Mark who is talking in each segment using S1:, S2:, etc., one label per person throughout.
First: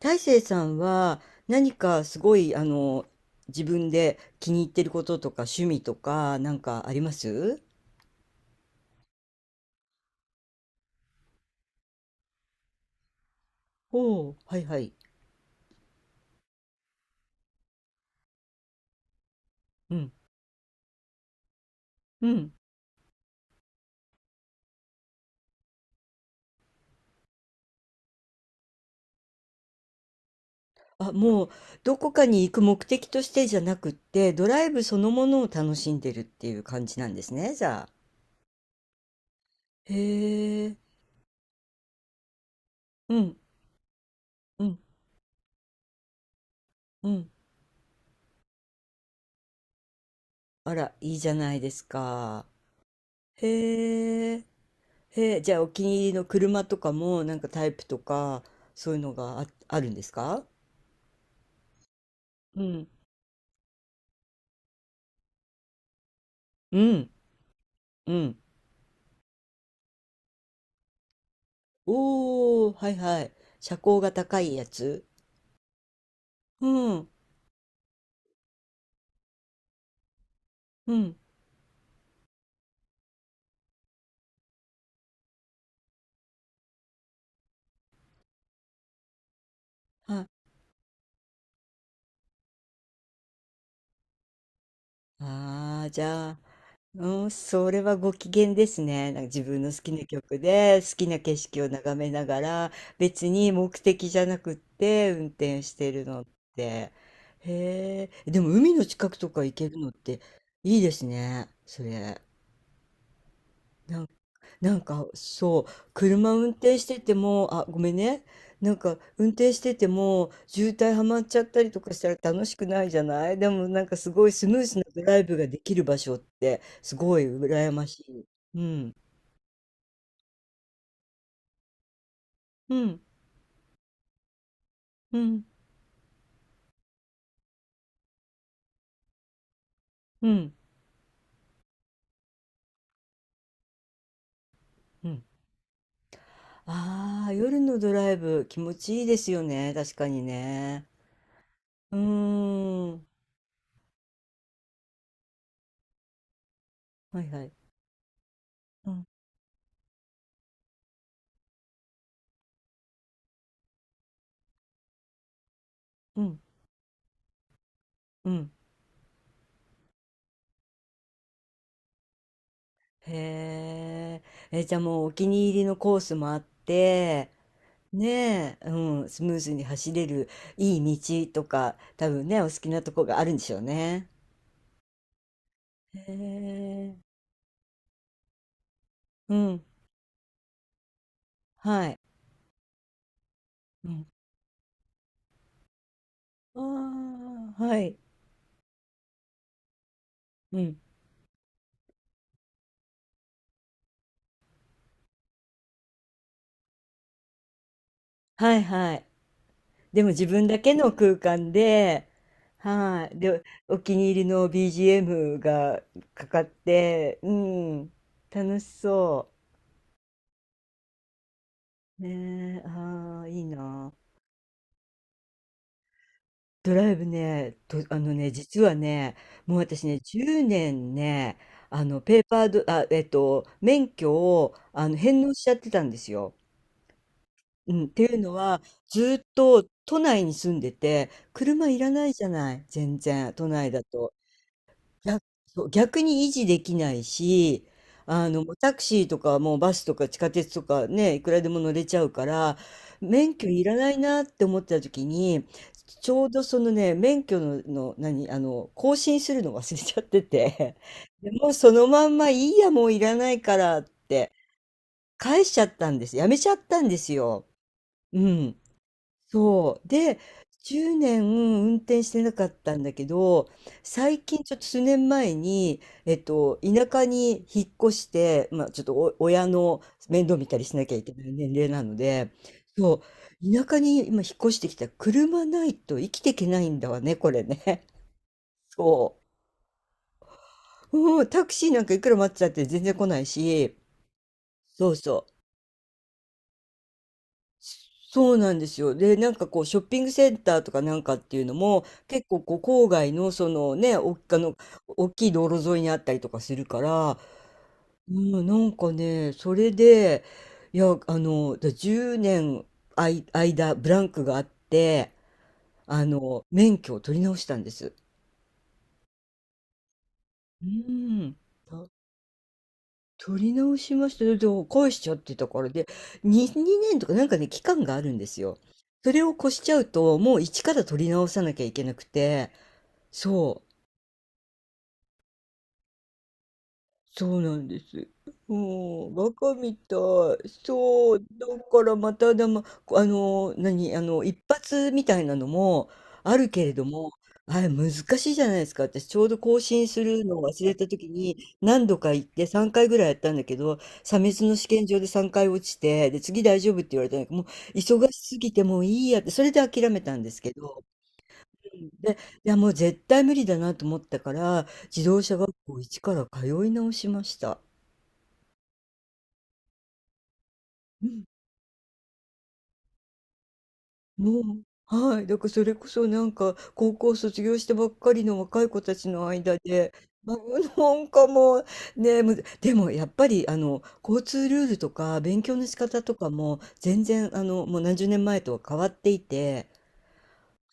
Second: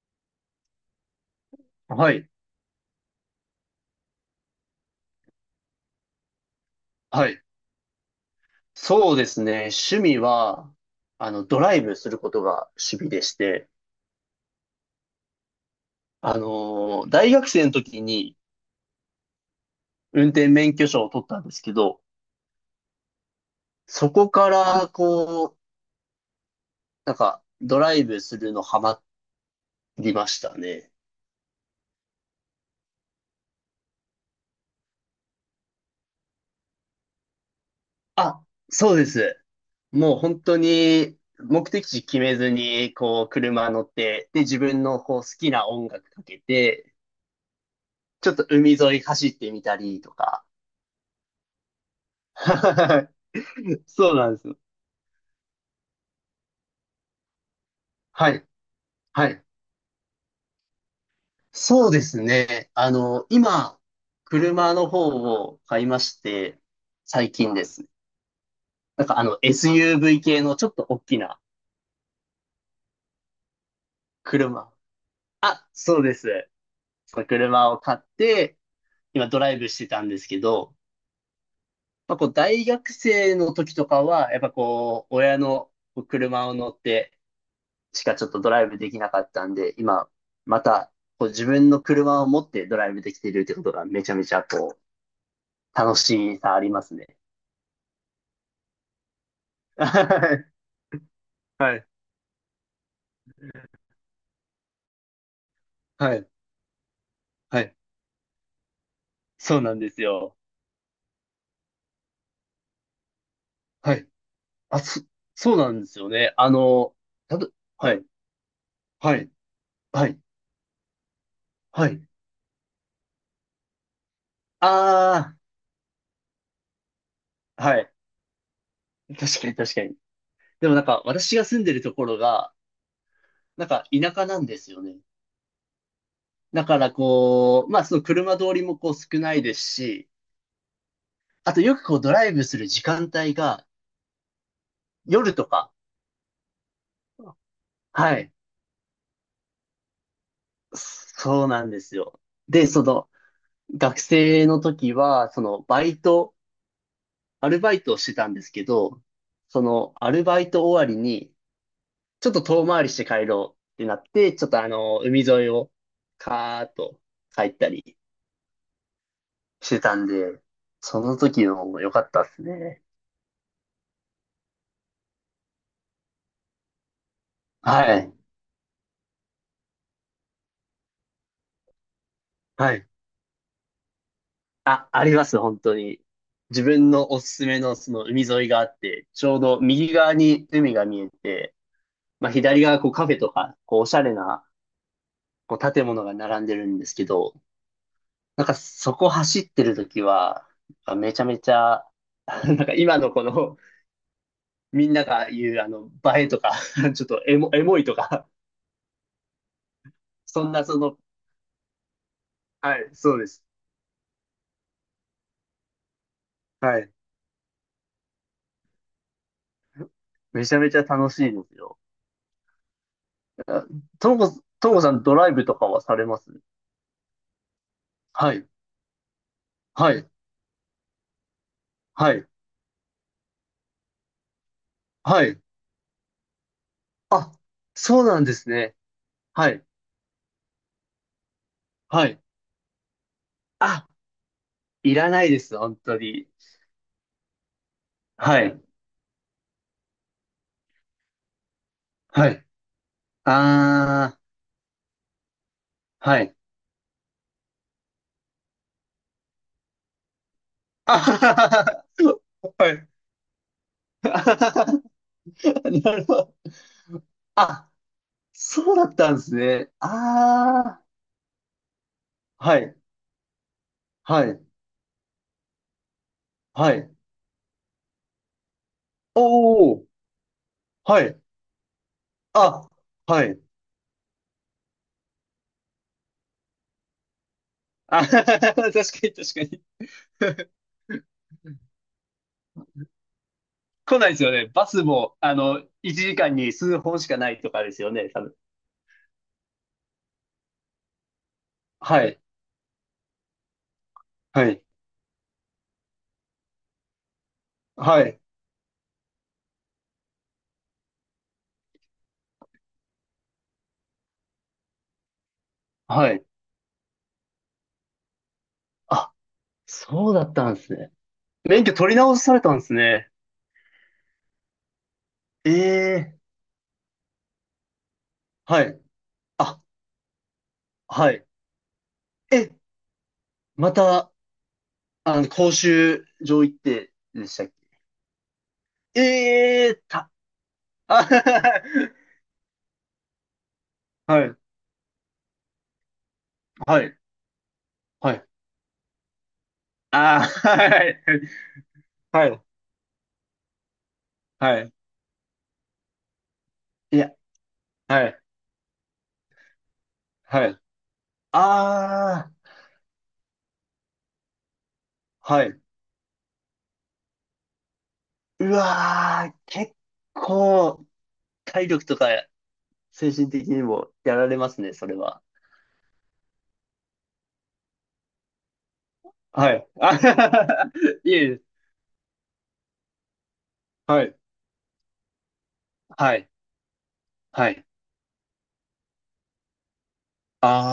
S1: 大成さんは何か
S2: は
S1: す
S2: い。
S1: ごい自分で気に入ってることとか趣味とかなんかありま
S2: はい。
S1: す？
S2: そうですね。趣味は、ドライブすることが趣味でして、
S1: おおー、はいはい。
S2: 大学生の時に
S1: うん。
S2: 運転免許証を取ったんですけど、
S1: うん。
S2: そこから、ドライブするのハマりましたね。
S1: あ、もうどこかに行く目的としてじゃなくって、ドライブそのものを楽しんでるっていう感じなんですね、じゃあ。
S2: あ、そうです。
S1: へ
S2: もう本当
S1: え。
S2: に、目的地決めずに、
S1: う
S2: こう、
S1: ん。
S2: 車乗って、で、自
S1: うん。
S2: 分のこう好きな音楽かけて、
S1: うん。
S2: ちょっと海沿い走ってみたりとか。
S1: あら、いいじゃないですか。
S2: そうな
S1: へ
S2: んで
S1: え。
S2: すよ。
S1: へえ。じゃあお気に入りの車とかもなんかタイプと
S2: は
S1: か、
S2: い
S1: そういうの
S2: は
S1: が
S2: い。
S1: あるんですか？
S2: そうです
S1: う
S2: ね。
S1: ん
S2: あの、今、車の方を買いまして、
S1: うん、
S2: 最近です。
S1: うん。
S2: SUV 系のちょっと大きな
S1: おお、はいはい。車高が高いや
S2: 車。
S1: つ。
S2: あ、そうです。
S1: うん、
S2: その車を買って、今ドライブしてたんですけど、
S1: うん。
S2: まあ、こう、大学生の時とかは、やっぱこう、親のこう車を乗ってしかちょっとドライブできなかったんで、今、
S1: は、
S2: また、こう、自分の車を持ってドライブできてるってことがめちゃめちゃ
S1: ああ、
S2: 楽
S1: じゃ
S2: し
S1: あ、
S2: さありますね。
S1: うん、それはご機嫌ですね。なんか自分の好
S2: は
S1: きな曲
S2: い。
S1: で、好きな景色を眺めながら、別に目的じゃなくって運転してる
S2: は
S1: のっ
S2: い。
S1: て。
S2: はい。
S1: へえ、でも海の近くとか行
S2: そう
S1: け
S2: な
S1: る
S2: ん
S1: の
S2: で
S1: っ
S2: す
S1: て
S2: よ。
S1: いいですね、それ。
S2: はい。
S1: なん
S2: あ、そ、
S1: か
S2: そう
S1: そ
S2: なんで
S1: う、
S2: すよ
S1: 車
S2: ね。
S1: 運
S2: あ
S1: 転し
S2: の、
S1: てても、あ、ごめ
S2: は
S1: ん
S2: い。
S1: ね。なんか
S2: は
S1: 運
S2: い。
S1: 転してて
S2: はい。
S1: も渋滞はまっちゃったりと
S2: は
S1: かし
S2: い。
S1: たら楽しくないじゃない。でもなんかすごいスムーズなドライ
S2: あ
S1: ブができる場所ってすごい
S2: あ、
S1: 羨
S2: は
S1: ま
S2: い。
S1: しい。うん、
S2: 確かに確かに。でもなんか、私が住んでるところが、
S1: うん、
S2: なんか田舎なんですよね。
S1: うん、
S2: だからこう、まあその車通りもこう少ないですし、
S1: うん、
S2: あとよくこうドライブする時間帯が
S1: うん、
S2: 夜とか、
S1: ああー、夜のドライ
S2: はい。
S1: ブ気持ちいいですよね、確かにね。
S2: そうなんで
S1: う
S2: す
S1: ー
S2: よ。で、そ
S1: ん、
S2: の、学生の時は、その、バイト
S1: はいは
S2: ア
S1: い。
S2: ルバイトをしてたんですけ
S1: う
S2: ど、
S1: ん、
S2: そのアルバイト終わりに、ちょっと遠回りして帰ろうってなって、ちょっとあの、海沿いを
S1: うん、
S2: カーッと帰ったり
S1: うん、
S2: してたんで、その時のも良かったですね。
S1: へーえ、じゃあもうお気に入りのコースもあって。
S2: はい。
S1: ねえ、うん、スムーズに走れるいい道とか、多分ね、お好き
S2: は
S1: な
S2: い。
S1: とこがあるんでしょうね。
S2: あ、あります、本当に。
S1: へ
S2: 自分
S1: え、
S2: のおすすめのその海沿いがあって、ち
S1: う
S2: ょうど
S1: ん、
S2: 右側に海が見えて、
S1: はい。
S2: まあ左側こうカフェとか、こうお
S1: う
S2: しゃ
S1: ん、
S2: れなこう建物が並んで
S1: あ
S2: るんですけど、
S1: あ、はい。
S2: なんかそこ走ってる時は、
S1: うん、
S2: なんかめちゃめちゃ、なんか今のこの、みんなが言うあの、映えとか、ちょっとエモいとか、
S1: はいはい。でも自
S2: そ
S1: 分
S2: ん
S1: だ
S2: な
S1: け
S2: そ
S1: の
S2: の、
S1: 空間で、
S2: はい、
S1: は
S2: そ
S1: い。
S2: うです。
S1: で、お気に入りの BGM がかかっ
S2: はい。
S1: て、うん、楽しそ
S2: めちゃめちゃ楽しいですよ。
S1: う。ねえ、ああ、いい
S2: あ
S1: な。
S2: ともこさんドライブとかはされます？
S1: ドライブね、と、あのね、
S2: はい、
S1: 実はね、もう私
S2: は
S1: ね、
S2: い、
S1: 10年ね、あの、
S2: は
S1: ペー
S2: い、
S1: パード、あ、えっと、免許を、返
S2: は
S1: 納
S2: い。
S1: しちゃってたんですよ。
S2: あ、
S1: うん、っ
S2: そ
S1: て
S2: う
S1: いう
S2: なん
S1: の
S2: です
S1: は、
S2: ね。
S1: ずっ
S2: は
S1: と
S2: い、
S1: 都内に住んでて、車いらな
S2: は
S1: い
S2: い。
S1: じゃない、全然、都内だ
S2: あ、
S1: と。
S2: いら
S1: や、
S2: ないです、
S1: そう、
S2: 本当
S1: 逆に
S2: に。
S1: 維持できないし、
S2: は
S1: もう
S2: い、
S1: タクシーとか、もうバスとか地下鉄とかね、いくらでも乗れちゃうか
S2: はい。
S1: ら、免許いらない
S2: あ
S1: なって思ってた時に、
S2: ー、
S1: ち
S2: は
S1: ょう
S2: い。
S1: どそのね、免許の、の何、あの、更新するの忘れちゃってて、
S2: あは
S1: で、
S2: は
S1: もうそ
S2: は
S1: のまんまいいや、も
S2: は。
S1: ういらないからっ て、
S2: な
S1: 返しちゃったん
S2: る
S1: で
S2: ほ
S1: す。やめち
S2: ど。
S1: ゃったんですよ。
S2: あ、
S1: うん。
S2: そうだったんですね。
S1: そう。で、
S2: あ
S1: 10年運転してなか
S2: あ、
S1: っ
S2: は
S1: た
S2: い、
S1: んだけど、最
S2: はい、
S1: 近、ちょっと数年前に、田
S2: はい。
S1: 舎に引っ越して、まあ、ちょっとお親
S2: お
S1: の
S2: お、
S1: 面倒見たりしなきゃ
S2: は
S1: いけ
S2: い。
S1: ない年齢なので、
S2: あ、
S1: そ
S2: はい。
S1: う、田舎に今引っ越してきたら車ないと生きていけないんだわね、これね。
S2: あ、確 かに
S1: そ
S2: 確かに。
S1: う。うん、タク シーなんかいくら待ってたって全然来ないし、
S2: 来ないですよね。バス
S1: そう
S2: も、
S1: そう。
S2: あの、1時間に数本しかないとかですよね、多
S1: そ
S2: 分。
S1: うなんですよ。で、なんかこう、ショッピングセンターとかなんかっていうのも、
S2: はい、
S1: 結構こう、郊外の、そのね、お、あ
S2: は
S1: の、
S2: い、
S1: 大きい道路沿いにあったりとかするから、
S2: は
S1: う
S2: い、
S1: ん、なんかね、それで、いや、あの、10年間、ブランクがあって、
S2: はい。
S1: 免許を取り直したんです。
S2: あ、そうだったんで
S1: う
S2: すね。
S1: ん。
S2: 免許取り直されたんですね。
S1: 取り直しました。で返しちゃってた
S2: え
S1: から、で、
S2: え、
S1: 2年とかなんかね、期間があるんですよ。
S2: はい。
S1: それを越し
S2: あ、
S1: ちゃうと、もう一から取り
S2: はい。
S1: 直さなきゃいけなく
S2: え、
S1: て、そう。
S2: また、あの、講習場行って
S1: そ
S2: でし
S1: う
S2: たっけ？
S1: なんです。
S2: え
S1: もう、ん、バカ
S2: え
S1: み
S2: ー、
S1: たい。
S2: あ
S1: そう、だからま たでも、あの、何、あの、
S2: はい、
S1: 一発みたいなのもあるけれ
S2: は
S1: ど
S2: い、
S1: も、あれ難
S2: は
S1: し
S2: い。
S1: いじゃないですか。私ちょうど更新す
S2: あ
S1: るのを
S2: ー、
S1: 忘れ
S2: は
S1: た
S2: い、
S1: 時に何度か行
S2: は
S1: っ
S2: い、
S1: て3回ぐらいやったんだけど、査別の
S2: は
S1: 試
S2: い。
S1: 験場で3回落ちて、で、次大丈夫って
S2: い
S1: 言われ
S2: や、
S1: たんだけど、もう
S2: は
S1: 忙し
S2: い、
S1: すぎてもういいやって、それで諦めたんです
S2: は
S1: け
S2: い。
S1: ど、うん、で、
S2: あ
S1: い
S2: ー、
S1: やもう絶対無理だなと思ったから、自動車
S2: は
S1: 学
S2: い。
S1: 校一から通い直しました。
S2: うわー、結構、
S1: うん、
S2: 体力とか精神的にもやられ
S1: も
S2: ます
S1: う、
S2: ね、それ
S1: は
S2: は。
S1: い、だからそれこそなんか、高校卒業したばっかりの若い子たちの
S2: は
S1: 間
S2: い。
S1: で、
S2: あ
S1: な ん
S2: いえ
S1: か
S2: いえ、
S1: もう、ね、でも、やっぱり
S2: はい、
S1: 交通ルールとか勉強の仕方と
S2: はい、
S1: かも全然
S2: はい。
S1: もう何十年前とは変わっていて、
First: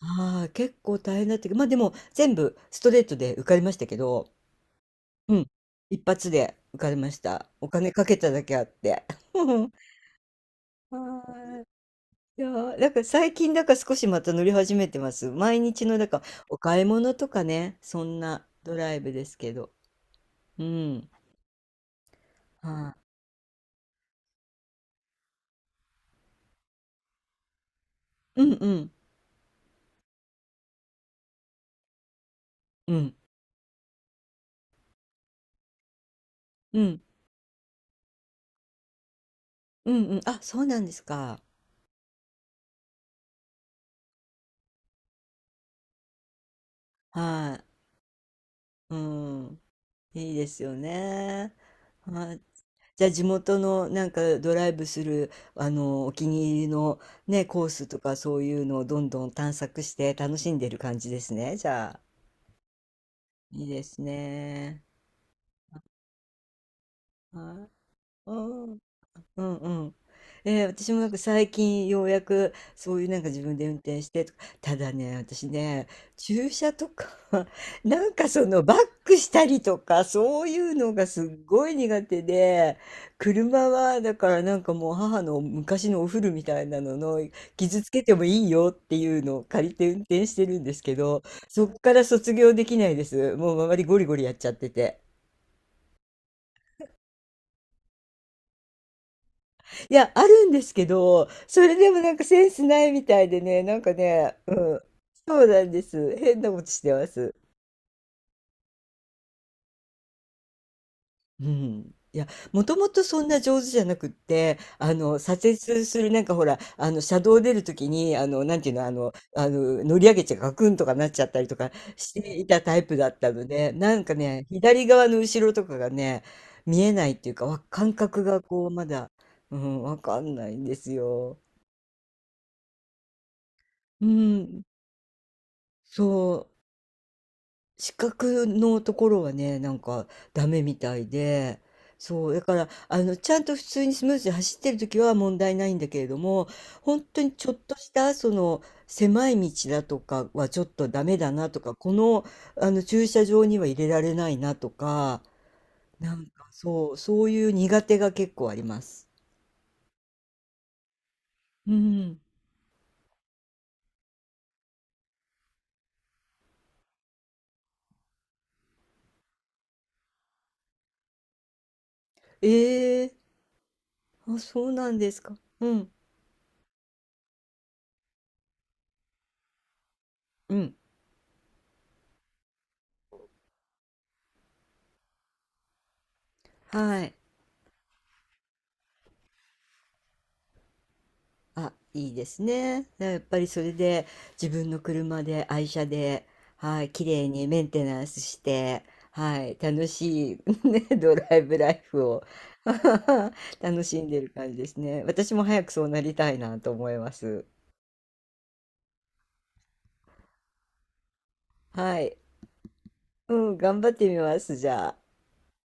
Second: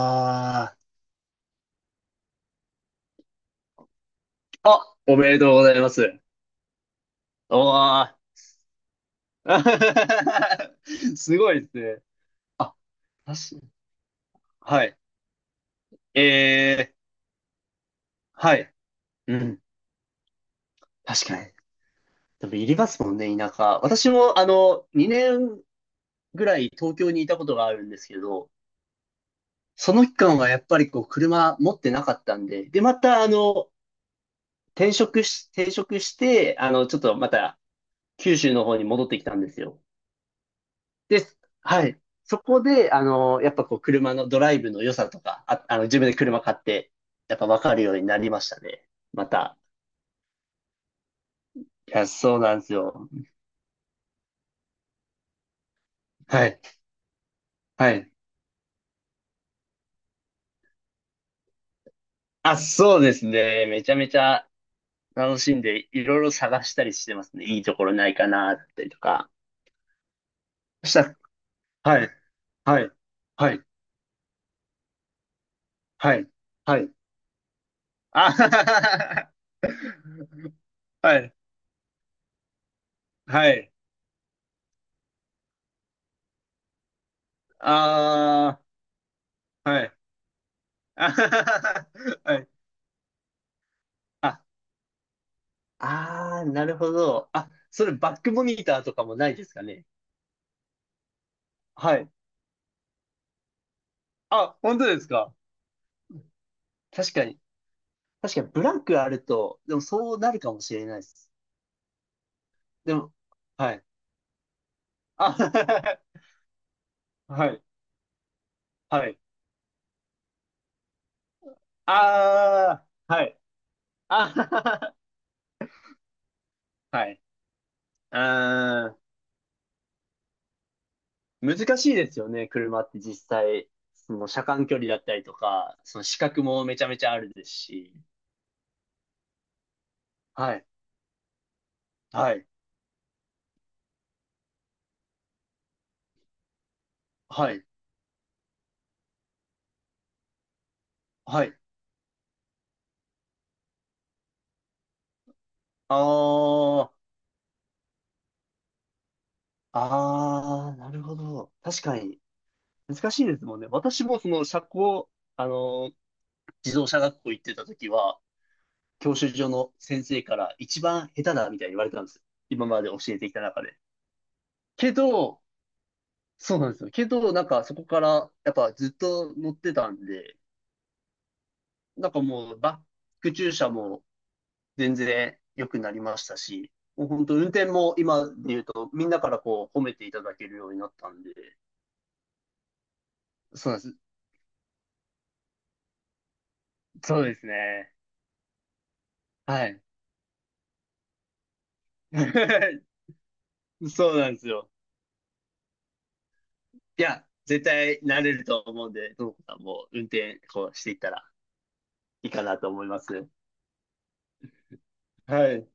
S1: あい、結構大変だったけど、ま、でも全部ストレートで受かりましたけど、
S2: ー、あ、おめ
S1: う
S2: で
S1: ん、
S2: とうございま
S1: 一
S2: す。
S1: 発で受かりました。
S2: お
S1: お金か
S2: ー。
S1: けただけあって。は
S2: すご
S1: ー
S2: い
S1: い。
S2: ですね。
S1: いや
S2: あ、
S1: ー、なんか最近
S2: 確
S1: だから少しまた乗り始
S2: かは
S1: め
S2: い。
S1: てます。毎日のなんか
S2: え
S1: お買い
S2: ー、
S1: 物とかね、そんな
S2: は
S1: ド
S2: い。
S1: ライブで
S2: う
S1: すけ
S2: ん。
S1: ど。うん。
S2: 確かに。でも、いりま
S1: は
S2: すもんね、田舎。私も、あの、2年ぐらい東京にいたことがあるんですけ
S1: い。う
S2: ど、
S1: ん、うん、
S2: その期間はやっぱりこう、車持ってなかったんで、で、
S1: う
S2: ま
S1: ん、
S2: た、あの、転職して、あ
S1: う
S2: の、ちょ
S1: ん、
S2: っとまた、九州の方に戻ってきたんですよ。
S1: うん、うん。あ、そうなんです
S2: で
S1: か。
S2: す。はい。そこで、あの、やっぱこう、車のドライブの良さとか、あ、あの、自分で車買って、やっぱ
S1: は
S2: 分
S1: い。
S2: かるようになりましたね。
S1: う
S2: また。
S1: ん。いいですよね。
S2: いや、
S1: は
S2: そう
S1: い。
S2: なんです
S1: じゃ
S2: よ。
S1: あ地元のなんかドライブするお気
S2: は
S1: に入
S2: い。
S1: りのね、コース
S2: は
S1: と
S2: い。
S1: か、そういうのをどんどん探索して楽しんでる感じですね。じゃあ
S2: あ、そうです
S1: いい
S2: ね。
S1: で
S2: めちゃ
S1: す
S2: めちゃ
S1: ね。
S2: 楽しんで、いろいろ探したりしてますね。
S1: は
S2: いい
S1: い。
S2: ところないか
S1: う
S2: な、だっ
S1: ん、
S2: たりとか。
S1: うん、うん。
S2: そ
S1: 私
S2: し
S1: も
S2: た
S1: なんか
S2: ら、
S1: 最近よ
S2: は
S1: う
S2: い。
S1: やく、
S2: はい。
S1: そういうなんか自
S2: は
S1: 分
S2: い。
S1: で運転してとか、ただね、私ね、
S2: はい。
S1: 駐車
S2: は
S1: と
S2: い。
S1: か なんか
S2: あ
S1: そ
S2: はは
S1: のバッ
S2: は
S1: クし
S2: は
S1: たりとか、そういうのが
S2: は
S1: す
S2: い。
S1: っごい苦手で、
S2: は
S1: 車
S2: い。
S1: はだからなんかもう、母の昔のお古みたいなのの、
S2: あ
S1: 傷つけてもいいよっていうのを借
S2: あ、
S1: り
S2: は
S1: て
S2: い。
S1: 運転してるんですけ
S2: あ
S1: ど、
S2: はは
S1: そっ
S2: は
S1: から
S2: は
S1: 卒
S2: はい。
S1: 業できないです。もう周りゴリゴリやっちゃってて。
S2: ああ、なるほど。あ、それバックモニターとかもないですかね？
S1: いや、あるんですけど、それで
S2: は
S1: も
S2: い。
S1: なんかセンスないみたいでね、なんかね、
S2: あ、
S1: う
S2: 本
S1: ん、
S2: 当ですか？
S1: そうなんです。変なことしてま
S2: 確か
S1: す。
S2: に。確かに、ブランクあると、でもそうなるかもしれないです。
S1: うん。いや、もとも
S2: で
S1: と
S2: も、
S1: そんな上手
S2: は
S1: じゃ
S2: い。
S1: なくって、左折
S2: あ、
S1: する、なん かほら、車道
S2: は
S1: 出る
S2: い。
S1: ときに、なんていうの、
S2: はい。
S1: 乗り上げちゃガクンとかなっちゃったりとかしていたタイ
S2: あ
S1: プだ
S2: あ、
S1: っ
S2: は
S1: た
S2: い。
S1: ので、なんかね、左
S2: あ
S1: 側の後ろとかがね、見え
S2: あ、
S1: な
S2: は
S1: いっ
S2: い。
S1: ていうか、感覚がこう、ま
S2: ああ、
S1: だ、うん、わかんないんですよ。
S2: 難しいですよね、車って実際。
S1: う
S2: その車
S1: ん、
S2: 間距離だったりとか、その視覚
S1: そう。
S2: もめちゃめちゃあるですし。
S1: 視覚のところはね、なんかダ
S2: は
S1: メ
S2: い。
S1: みたいで、そ
S2: は
S1: う、だ
S2: い。
S1: から、ちゃんと普通にスムーズに走ってる時は問題ないんだけれども、本当にち
S2: は
S1: ょっ
S2: い。
S1: とした、その、狭い道だとかはちょっとダメだ
S2: は
S1: な
S2: い。
S1: とか、この、駐車場には入れられないなとか、
S2: あ
S1: なんかそ
S2: あ、
S1: う、そういう苦手が結構あります。
S2: ああ、なるほど。
S1: う
S2: 確か
S1: ん。
S2: に、難しいですもんね。私もその社交、あの、自動車学校行ってた時は、教習所の先生から一番下手だみたいに言われたんですよ。
S1: え
S2: 今まで教
S1: え、
S2: えてきた中で。
S1: あ、そうな
S2: け
S1: んですか。
S2: ど、
S1: うん、
S2: そうなんですよ。けど、なんかそこから、やっぱずっと乗ってたんで、
S1: うん。
S2: なんかもうバック駐車も全然良くなりましたし、
S1: は
S2: もう
S1: い。
S2: 本当運転も今で言うと、みんなからこう褒めていただけるようになったんで、
S1: あ、いいですね。やっぱりそ
S2: そ
S1: れ
S2: うなんです。
S1: で自分の車で愛車で、はい、綺
S2: そう
S1: 麗
S2: で
S1: に
S2: す
S1: メンテ
S2: ね。
S1: ナンスして、はい、
S2: はい。
S1: 楽しい、ね、ドライブライフを 楽しん
S2: そう
S1: でる
S2: なんです
S1: 感じで
S2: よ。
S1: すね。私も早くそうなりたいなと思い
S2: い
S1: ま
S2: や、
S1: す。
S2: 絶対慣れると思うんで、ともこさんも運転こうしていったら
S1: はい、
S2: いいかなと思います。
S1: うん、頑張ってみます、じゃあ。
S2: はい。